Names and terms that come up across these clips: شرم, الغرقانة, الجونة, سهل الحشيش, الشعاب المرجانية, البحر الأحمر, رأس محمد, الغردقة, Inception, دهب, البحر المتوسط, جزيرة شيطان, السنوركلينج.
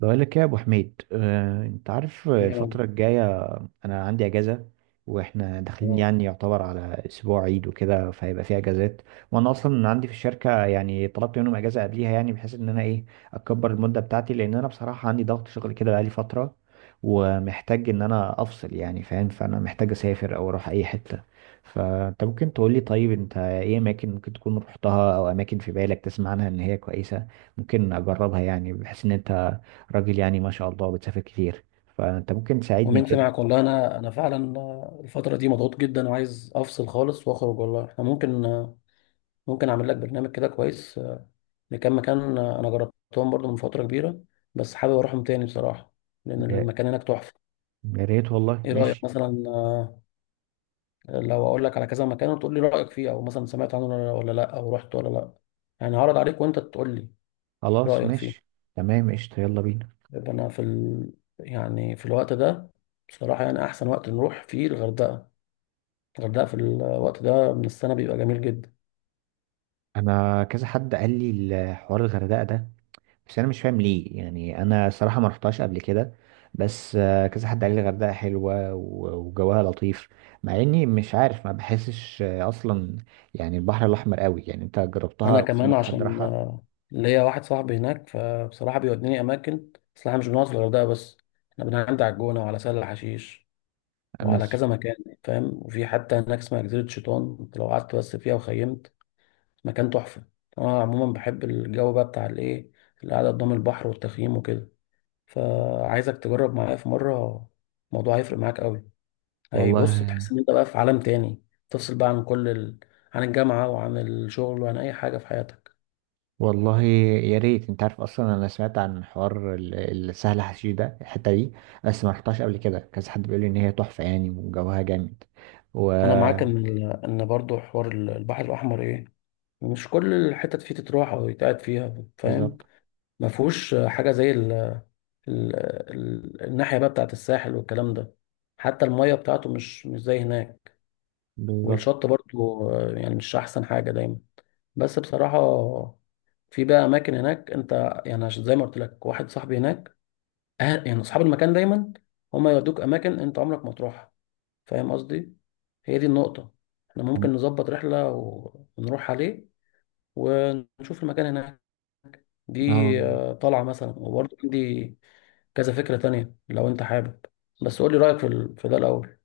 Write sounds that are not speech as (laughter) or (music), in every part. بقول لك إيه يا ابو حميد، انت عارف الفتره تمام. الجايه. انا عندي اجازه واحنا داخلين، تمام. يعني يعتبر على اسبوع عيد وكده، فهيبقى في اجازات. وانا اصلا عندي في الشركه يعني طلبت منهم اجازه قبليها، يعني بحيث ان انا ايه، اكبر المده بتاعتي، لان انا بصراحه عندي ضغط شغل كده بقالي فتره ومحتاج ان انا افصل يعني، فاهم؟ فانا محتاج اسافر او اروح اي حته. فانت ممكن تقول لي، طيب انت ايه اماكن ممكن تكون رحتها، او اماكن في بالك تسمع عنها ان هي كويسه ممكن اجربها، يعني بحيث ان انت راجل يعني ما شاء الله بتسافر كتير، فانت ممكن تساعدني ومنت كده. معك، والله انا فعلا الفتره دي مضغوط جدا وعايز افصل خالص واخرج. والله احنا ممكن، ممكن اعمل لك برنامج كده كويس لكام مكان انا جربتهم برضو من فتره كبيره، بس حابب اروحهم تاني بصراحه لان يا المكان هناك تحفه. يا ريت والله. ايه رايك ماشي. مثلا لو اقول لك على كذا مكان وتقول لي رايك فيه، او مثلا سمعت عنه ولا لا، او رحت ولا لا؟ يعني هعرض عليك وانت تقول لي خلاص رايك ماشي، فيه. تمام، قشطة، يلا بينا. يبقى انا يعني في الوقت ده بصراحه يعني احسن وقت نروح فيه الغردقه. الغردقة في الوقت ده من السنة بيبقى جميل جدا. انا كذا حد قال لي الحوار الغردقة ده، بس انا مش فاهم ليه، يعني انا صراحة ما رحتهاش قبل كده. بس كذا حد قال لي الغردقة حلوة وجوها لطيف، مع اني مش عارف، ما بحسش اصلا يعني البحر الاحمر قوي. يعني انت جربتها أنا او كمان سمعت حد عشان راحها؟ ليا واحد صاحبي هناك، فبصراحة بيوديني أماكن، بس احنا مش بنقعد في الغردقة بس، احنا بنعدي على الجونة وعلى سهل الحشيش انا وعلى س- كذا مكان، فاهم؟ وفي حتى هناك اسمها جزيرة شيطان، أنت لو قعدت بس فيها وخيمت، مكان تحفة. أنا عموما بحب الجو بقى بتاع الإيه، القعدة قدام البحر والتخييم وكده، فعايزك تجرب معايا في مرة. الموضوع هيفرق معاك أوي. اي، بص، والله. بتحس ان انت بقى في عالم تاني، تفصل بقى عن كل عن الجامعة وعن الشغل وعن اي حاجة في حياتك. يا ريت. انت عارف اصلا انا سمعت عن حوار السهل حشيش ده، الحته دي، بس ما رحتهاش قبل كده. كذا حد بيقول لي ان هي تحفه يعني وجوها جامد و... انا معاك ان برضو حوار البحر الاحمر ايه، مش كل الحتت فيه تتروح او يتقعد فيها، فاهم؟ بالظبط. ما فيهوش حاجة زي ال... الناحية بقى بتاعت الساحل والكلام ده. حتى المية بتاعته مش زي هناك. بالظبط. والشط برضو يعني مش احسن حاجة دايما، بس بصراحة في بقى أماكن هناك أنت يعني، عشان زي ما قلت لك واحد صاحبي هناك أهل يعني أصحاب المكان، دايما هما يودوك أماكن أنت عمرك ما تروحها، فاهم قصدي؟ هي دي النقطة. احنا ممكن نظبط رحلة ونروح عليه ونشوف المكان هناك اه. دي. آه، طلعة مثلا، وبرضه عندي كذا فكرة تانية لو أنت حابب، بس قول لي رأيك في, في ده الأول.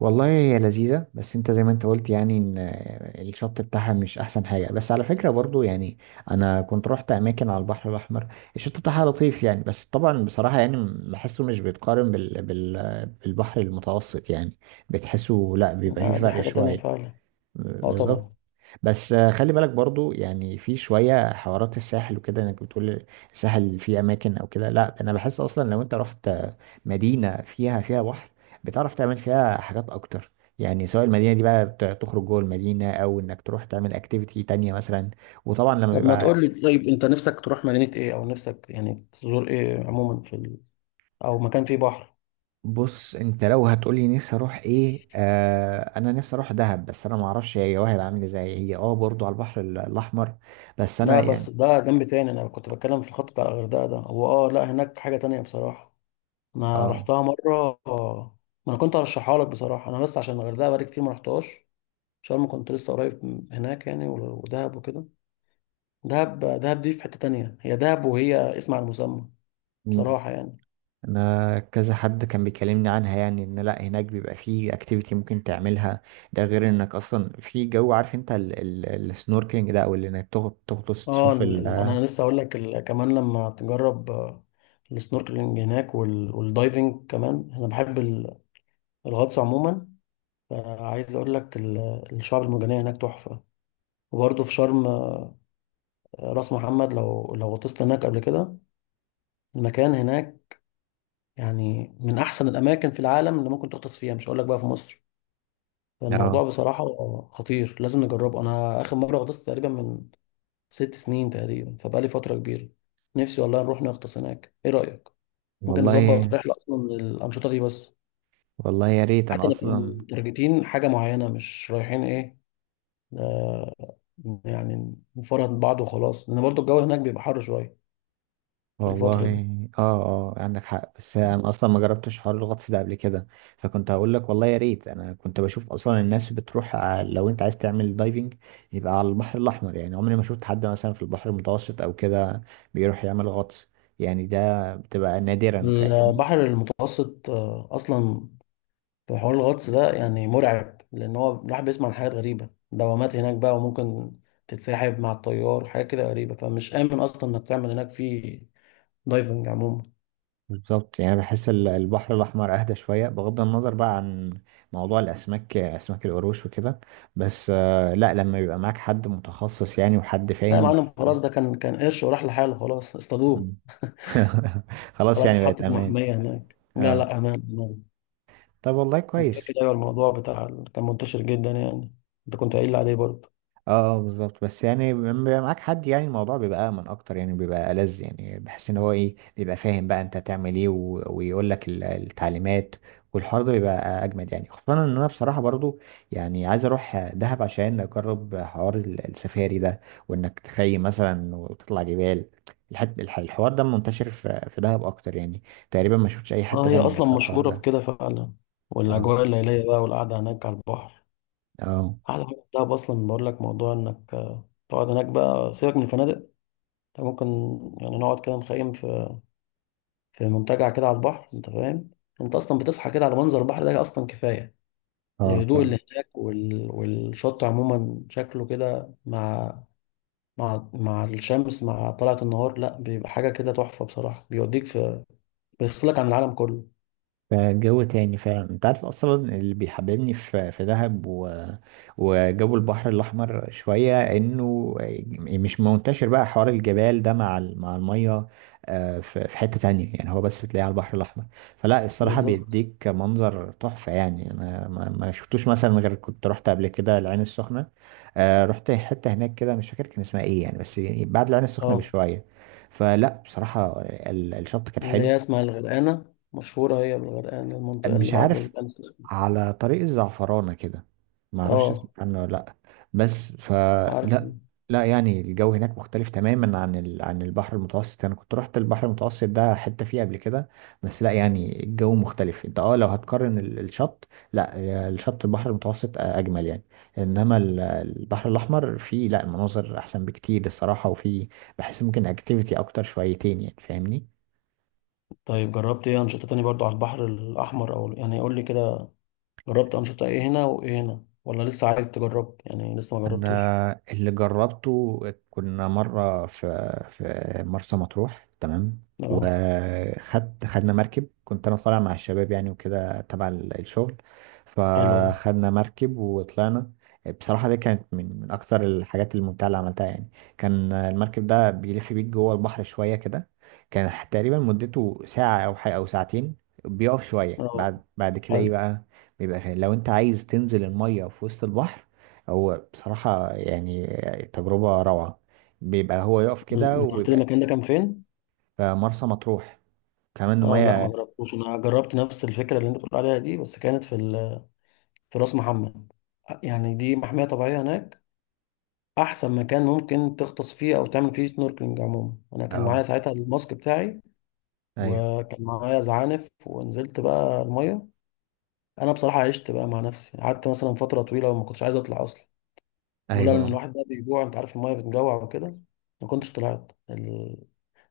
والله هي لذيذه، بس انت زي ما انت قلت يعني ان الشط بتاعها مش احسن حاجه، بس على فكره برضو يعني انا كنت رحت اماكن على البحر الاحمر الشط بتاعها لطيف يعني، بس طبعا بصراحه يعني بحسه مش بيتقارن بالبحر المتوسط يعني. بتحسه لا، بيبقى فيه آه، دي فرق حاجة تانية شويه. فعلا. اه، بالظبط. طبعا. بس خلي بالك برضو، يعني في شوية حوارات الساحل وكده انك بتقول الساحل فيه اماكن او كده. لا، انا بحس اصلا لو انت رحت مدينة فيها بحر، بتعرف تعمل فيها حاجات اكتر يعني، سواء المدينة دي بقى تخرج جوه المدينة، او انك تروح تعمل اكتيفيتي تانية مثلا. وطبعا لما طب ما بيبقى... تقول لي، طيب أنت نفسك تروح مدينة إيه، أو نفسك يعني تزور إيه عموما في أو مكان فيه بحر؟ بص، انت لو هتقولي نفسي اروح ايه، آه انا نفسي اروح دهب، بس انا معرفش هي وهي عامل ازاي. هي برضو على البحر الاحمر. بس انا لا، يعني... بس ده جنب تاني، انا كنت بتكلم في الخط بتاع الغردقه ده. هو اه، لا، هناك حاجه تانية بصراحه، انا اه رحتها مره ما انا كنت هرشحها لك بصراحه، انا بس عشان الغردقه بقالي كتير ما رحتهاش. شرم كنت لسه قريب من هناك يعني، ودهب وكده. دهب، دهب دي في حته تانية، هي دهب وهي اسم على المسمى بصراحه يعني. انا كذا حد كان بيكلمني عنها، يعني ان لا هناك بيبقى فيه اكتيفيتي ممكن تعملها. ده غير انك اصلا في جو، عارف انت السنوركلينج ده، او اللي انك تغطس اه، تشوف ال... انا لسه اقول لك، كمان لما تجرب السنوركلينج هناك وال- والدايفنج كمان، انا بحب الغطس عموما. فعايز اقول لك، الشعاب المرجانيه هناك تحفه. وبرضه في شرم، راس محمد لو غطست هناك قبل كده، المكان هناك يعني من احسن الاماكن في العالم اللي ممكن تغطس فيها، مش هقول لك بقى في مصر. فالموضوع اه. بصراحة خطير، لازم نجربه. انا اخر مرة غطست تقريبا من 6 سنين تقريبا، فبقالي فترة كبيرة. نفسي والله نروح نغطس هناك، ايه رأيك؟ ممكن نظبط والله. رحلة اصلا للأنشطة دي بس، يا ريت حتى انا نبقى اصلا. متارجتين حاجة معينة مش رايحين ايه، آه، يعني نفرهد بعض وخلاص، لان برضه الجو هناك بيبقى حر شوية في والله. الفترة دي. اه. اه، عندك حق. بس انا اصلا ما جربتش حوار الغطس ده قبل كده، فكنت هقول لك والله يا ريت. انا كنت بشوف اصلا الناس بتروح، لو انت عايز تعمل دايفنج يبقى على البحر الاحمر، يعني عمري ما شفت حد مثلا في البحر المتوسط او كده بيروح يعمل غطس، يعني ده بتبقى نادرا، فاهمني؟ البحر المتوسط اصلا في حوار الغطس ده يعني مرعب، لان هو الواحد بيسمع عن حاجات غريبه، دوامات هناك بقى، وممكن تتسحب مع التيار وحاجات كده غريبه، فمش امن اصلا انك تعمل هناك في دايفنج عموما. بالظبط، يعني بحس البحر الاحمر اهدى شويه، بغض النظر بقى عن موضوع الاسماك، اسماك القروش وكده. بس لا، لما يبقى معاك حد متخصص يعني وحد لا يا فاهم. معلم، خلاص، ده كان قرش وراح لحاله، خلاص اصطادوه. (laughs) خلاص، خلاص، يعني بقت اتحط في امان. محميه هناك. لا اه. لا، امان امان. طب والله انا كويس. فاكر، ايوه، الموضوع بتاع كان منتشر جدا يعني، انت كنت قايل لي عليه برضه. اه، بالظبط. بس يعني لما بيبقى معاك حد، يعني الموضوع بيبقى امن اكتر، يعني بيبقى ألذ، يعني بحس ان هو ايه، بيبقى فاهم بقى انت هتعمل ايه، ويقول لك التعليمات. والحوار ده بيبقى اجمد، يعني خصوصا ان انا بصراحه برضو يعني عايز اروح دهب عشان اجرب حوار السفاري ده، وانك تخيم مثلا وتطلع جبال. الحوار ده منتشر في دهب اكتر يعني، تقريبا ما شفتش اي اه، حته هي تانية اصلا في الحوار مشهوره ده. بكده فعلا، اه. والاجواء الليليه بقى والقعده هناك على البحر. اه. احلى حاجه في دهب اصلا، بقول لك، موضوع انك تقعد هناك بقى، سيبك من الفنادق. انت ممكن يعني نقعد كده، نخيم في في منتجع كده على البحر، انت فاهم؟ انت اصلا بتصحى كده على منظر البحر ده اصلا كفايه. اه. الهدوء اللي هناك والشط عموما شكله كده مع مع الشمس مع طلعة النهار، لا بيبقى حاجه كده تحفه بصراحه. بيوديك في، بيفصلك عن العالم كله. فجو تاني فعلا. انت عارف اصلا اللي بيحببني في دهب و... وجو البحر الاحمر شويه، انه مش منتشر بقى حوار الجبال ده مع الميه في في حته تانية يعني، هو بس بتلاقيه على البحر الاحمر. فلا الصراحه بالظبط. بيديك منظر تحفه يعني، انا ما شفتوش مثلا غير كنت رحت قبل كده العين السخنه. رحت حته هناك كده، مش فاكر كان اسمها ايه يعني، بس يعني بعد العين السخنه اه، بشويه. فلا بصراحه الشط كان اللي حلو. هي اسمها الغرقانه، مشهوره هي بالغرقانه، المنطقه اللي مش بعد عارف. على طريق الزعفرانة كده، ما اعرفش اسمه اه، عنه ولا لا. بس عارف. فلا، لا يعني الجو هناك مختلف تماما عن عن البحر المتوسط. انا كنت رحت البحر المتوسط ده حتة فيه قبل كده، بس لا يعني الجو مختلف. انت اه لو هتقارن الشط، لا الشط البحر المتوسط اجمل يعني، انما البحر الاحمر فيه لا مناظر احسن بكتير الصراحة، وفيه بحس ممكن اكتيفيتي اكتر شويتين، يعني فاهمني؟ طيب، جربت ايه انشطة تاني برضو على البحر الاحمر، او يعني قول لي كده، جربت انشطة ايه هنا وايه هنا، ولا لسه عايز تجرب يعني لسه ما جربتش؟ انا اللي جربته، كنا مره في في مرسى مطروح، تمام؟ اه. خدنا مركب، كنت انا طالع مع الشباب يعني وكده تبع الشغل، حلو ده. فخدنا مركب وطلعنا. بصراحه دي كانت من اكثر الحاجات الممتعه اللي عملتها يعني. كان المركب ده بيلف بيك جوه البحر شويه كده، كان تقريبا مدته ساعه او حاجه او ساعتين، بيقف شويه، اه، بعد كده ايه حلو. بقى، بيبقى فيه لو انت عايز تنزل الميه في وسط البحر. هو بصراحة يعني تجربة روعة. بيبقى هو يقف كده انت قلت لي ويبقى... المكان ده كان فين؟ في مرسى مطروح. كمان اه، لا ما المية. جربتوش، انا جربت نفس الفكرة اللي انت بتقول عليها دي، بس كانت في في راس محمد. يعني دي محمية طبيعية هناك، احسن مكان ممكن تغطس فيه او تعمل فيه سنوركلينج عموما. انا كان معايا اه. ساعتها الماسك بتاعي، ايوه، وكان معايا زعانف ونزلت بقى المية. انا بصراحه عشت بقى مع نفسي، قعدت مثلا فتره طويله وما كنتش عايز اطلع اصلا، لولا ان ايوه. الواحد ده بيجوع، انت عارف، الميه بتجوع وكده، ما كنتش طلعت.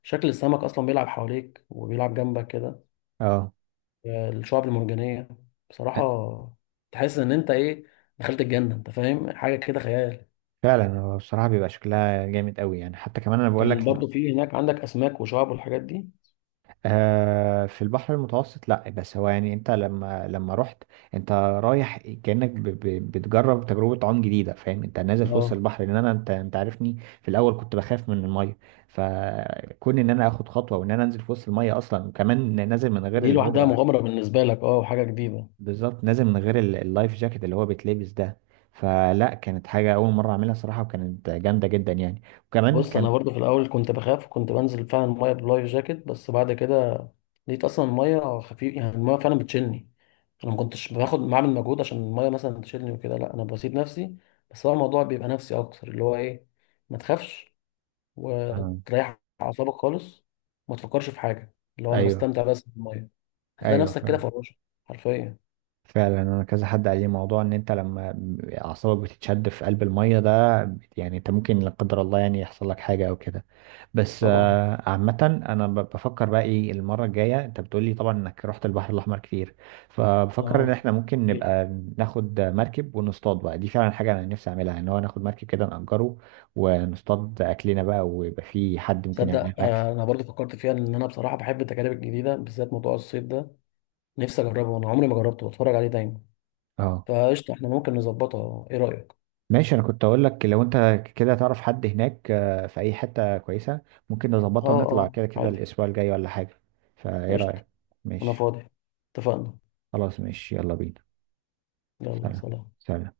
شكل السمك اصلا بيلعب حواليك وبيلعب جنبك كده، اه، الشعاب المرجانيه، بصراحه تحس ان انت ايه، دخلت الجنه، انت فاهم، حاجه كده خيال. فعلا. هو بصراحة بيبقى شكلها جامد قوي يعني، حتى كمان انا بقول كان لك برضو في هناك عندك اسماك وشعاب والحاجات دي. في البحر المتوسط لا، بس هو يعني انت لما رحت، انت رايح كأنك ب بتجرب تجربة عوم جديدة، فاهم؟ انت نازل في وسط اه، البحر. لان انا، انت عارفني في الاول كنت بخاف من المية، فكون ان انا اخد خطوة وان انا انزل في وسط المية اصلا، وكمان نازل من غير دي اللي لوحدها هو... مغامره بالنسبه لك، اه، وحاجه جديده. بالظبط، نازل من غير اللايف جاكيت اللي هو بيتلبس ده. فلا كانت حاجة اول مرة اعملها صراحة، وكانت جامدة جدا يعني. وكمان بص، كان انا برضو في الاول كنت بخاف، وكنت بنزل فعلا الميه بلايف جاكيت، بس بعد كده لقيت اصلا الميه خفيف يعني، الميه فعلا بتشيلني، انا ما كنتش باخد، بعمل مجهود عشان الميه مثلا تشيلني وكده، لا انا بسيب نفسي. بس هو الموضوع بيبقى نفسي اكتر، اللي هو ايه، ما تخافش آه. وتريح اعصابك خالص، وما تفكرش في حاجه، اللي هو انا ايوه. بستمتع بس بالميه، هتلاقي ايوه، نفسك كده فاهم. فراشه حرفيا. فعلا. انا كذا حد قال لي موضوع ان انت لما اعصابك بتتشد في قلب الميه ده، يعني انت ممكن لا قدر الله يعني يحصل لك حاجه او كده. بس طبعا. عامه انا بفكر بقى ايه المره الجايه. انت بتقول لي طبعا انك رحت البحر الاحمر كتير، فبفكر ان اه، احنا ممكن كتير. نبقى... ناخد مركب ونصطاد بقى. دي فعلا حاجه انا نفسي اعملها، ان هو ناخد مركب كده نأجره ونصطاد اكلنا بقى، ويبقى في حد ممكن يعمل لنا تصدق الاكل. انا برضو فكرت فيها، ان انا بصراحه بحب التجارب الجديده، بالذات موضوع الصيد ده نفسي اجربه، انا عمري ما جربته، بتفرج عليه دايما. فقشطة، احنا ممكن نظبطها، ايه رأيك؟ ماشي. انا كنت اقول لك لو انت كده تعرف حد هناك في اي حتة كويسة ممكن اه نظبطها ونطلع اه، كده كده عادي. الاسبوع الجاي ولا حاجة. فايه قشطة. رأيك؟ انا ماشي. فاضي. اتفقنا. خلاص ماشي، يلا بينا. يلا، سلام. سلام. سلام.